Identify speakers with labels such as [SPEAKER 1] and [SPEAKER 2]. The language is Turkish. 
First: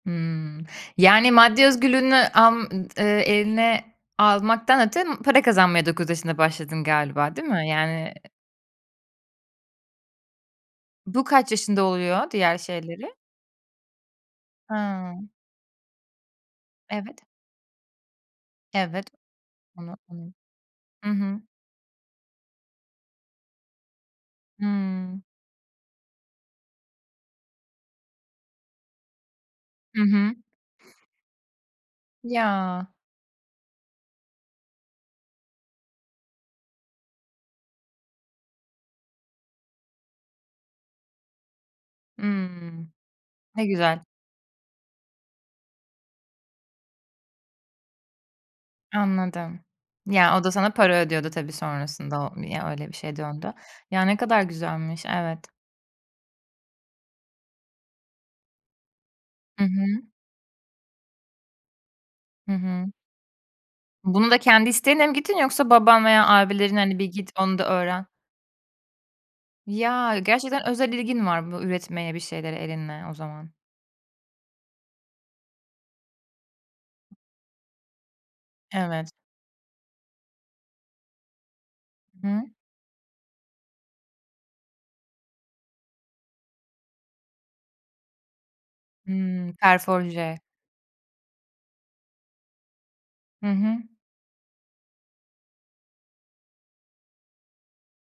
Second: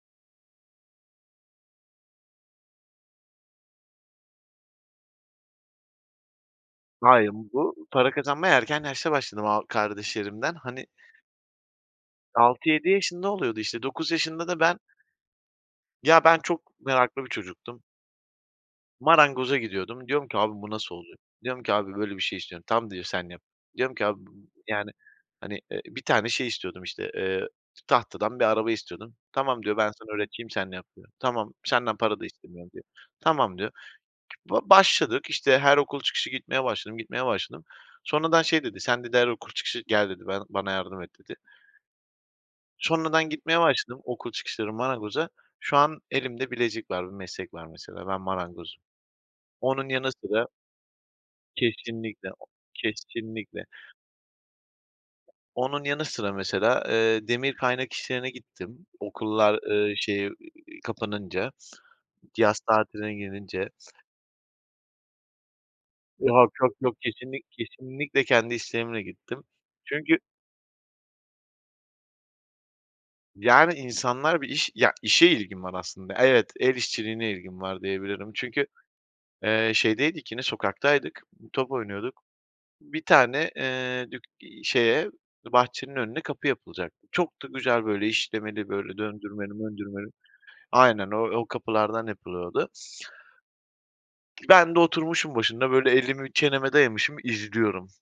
[SPEAKER 1] Hımm. Yani maddi özgürlüğünü alm ııı, eline almaktan öte para kazanmaya 9 yaşında başladın
[SPEAKER 2] Hayır
[SPEAKER 1] galiba değil mi
[SPEAKER 2] bu para
[SPEAKER 1] yani, eee?
[SPEAKER 2] kazanmaya erken yaşta başladım a kardeşlerimden. Hani
[SPEAKER 1] Bu kaç yaşında oluyor diğer
[SPEAKER 2] 6-7
[SPEAKER 1] şeyleri?
[SPEAKER 2] yaşında oluyordu işte 9 yaşında da ben
[SPEAKER 1] Hıı.
[SPEAKER 2] Ya ben çok
[SPEAKER 1] Evet.
[SPEAKER 2] meraklı bir çocuktum.
[SPEAKER 1] Evet
[SPEAKER 2] Marangoza
[SPEAKER 1] onu
[SPEAKER 2] gidiyordum. Diyorum
[SPEAKER 1] onu.
[SPEAKER 2] ki abi bu nasıl
[SPEAKER 1] Hı
[SPEAKER 2] oluyor?
[SPEAKER 1] hı.
[SPEAKER 2] Diyorum ki abi böyle bir şey istiyorum. Tamam diyor sen yap. Diyorum ki abi, yani,
[SPEAKER 1] Hıı.
[SPEAKER 2] hani. eee. bir tane şey istiyordum işte, eee, tahtadan bir araba istiyordum. Tamam diyor ben
[SPEAKER 1] Hı
[SPEAKER 2] sana
[SPEAKER 1] hı.
[SPEAKER 2] öğreteyim sen yap diyor. Tamam senden para da istemiyorum diyor.
[SPEAKER 1] Ya.
[SPEAKER 2] Tamam diyor Vallahi başladık işte her okul çıkışı gitmeye başladım, gitmeye başladım. Sonradan şey dedi sen dedi her okul çıkışı gel dedi ben bana yardım et dedi.
[SPEAKER 1] Hımm,
[SPEAKER 2] Sonra ben gitmeye
[SPEAKER 1] ne
[SPEAKER 2] başladım
[SPEAKER 1] güzel.
[SPEAKER 2] okul çıkışları marangoza. Şu an elimde bilezik var, bir meslek var mesela ben marangozum.
[SPEAKER 1] Anladım.
[SPEAKER 2] Onun yanı
[SPEAKER 1] Ya o
[SPEAKER 2] sıra
[SPEAKER 1] da sana para ödüyordu tabii sonrasında
[SPEAKER 2] Kesinlikle,
[SPEAKER 1] o
[SPEAKER 2] o
[SPEAKER 1] ya öyle bir şey döndü.
[SPEAKER 2] kesinlikle.
[SPEAKER 1] Ya ne kadar güzelmiş, evet.
[SPEAKER 2] Onun yanı sıra mesela, eee, demir kaynak işlerine gittim. Okullar,
[SPEAKER 1] Hı hı.
[SPEAKER 2] ııı, şeyi, eee, kapanınca.
[SPEAKER 1] Hı
[SPEAKER 2] Yaz
[SPEAKER 1] hı.
[SPEAKER 2] tatiline girince.
[SPEAKER 1] Bunu da kendi isteğinle mi gittin yoksa baban veya
[SPEAKER 2] Yok, yok,
[SPEAKER 1] abilerin
[SPEAKER 2] yok,
[SPEAKER 1] hani bir git
[SPEAKER 2] kesinlik
[SPEAKER 1] onu da öğren
[SPEAKER 2] kesinlikle kendi isteğimle gittim. Çünkü
[SPEAKER 1] Ya, gerçekten özel ilgin var bu üretmeye bir şeylere elinle o zaman.
[SPEAKER 2] Yani insanlar bir iş ya işe ilgim var aslında evet el işçiliğine ilgim var diyebilirim. Çünkü,
[SPEAKER 1] Evet.
[SPEAKER 2] eee, şeydeydik yine sokaktaydık, top oynuyorduk.
[SPEAKER 1] Hı.
[SPEAKER 2] Bir tane, eee, dük eee, şeye bahçenin önüne kapı yapılacaktı. Çok da güzel böyle işlemeli böyle
[SPEAKER 1] Hımm.
[SPEAKER 2] döndürmeli möndürmeli.
[SPEAKER 1] Ferforje.
[SPEAKER 2] Aynen o o kapılardan yapılıyordu.
[SPEAKER 1] Hı hı.
[SPEAKER 2] Ben de oturmuşum başında böyle elimi çeneme dayamışım izliyorum.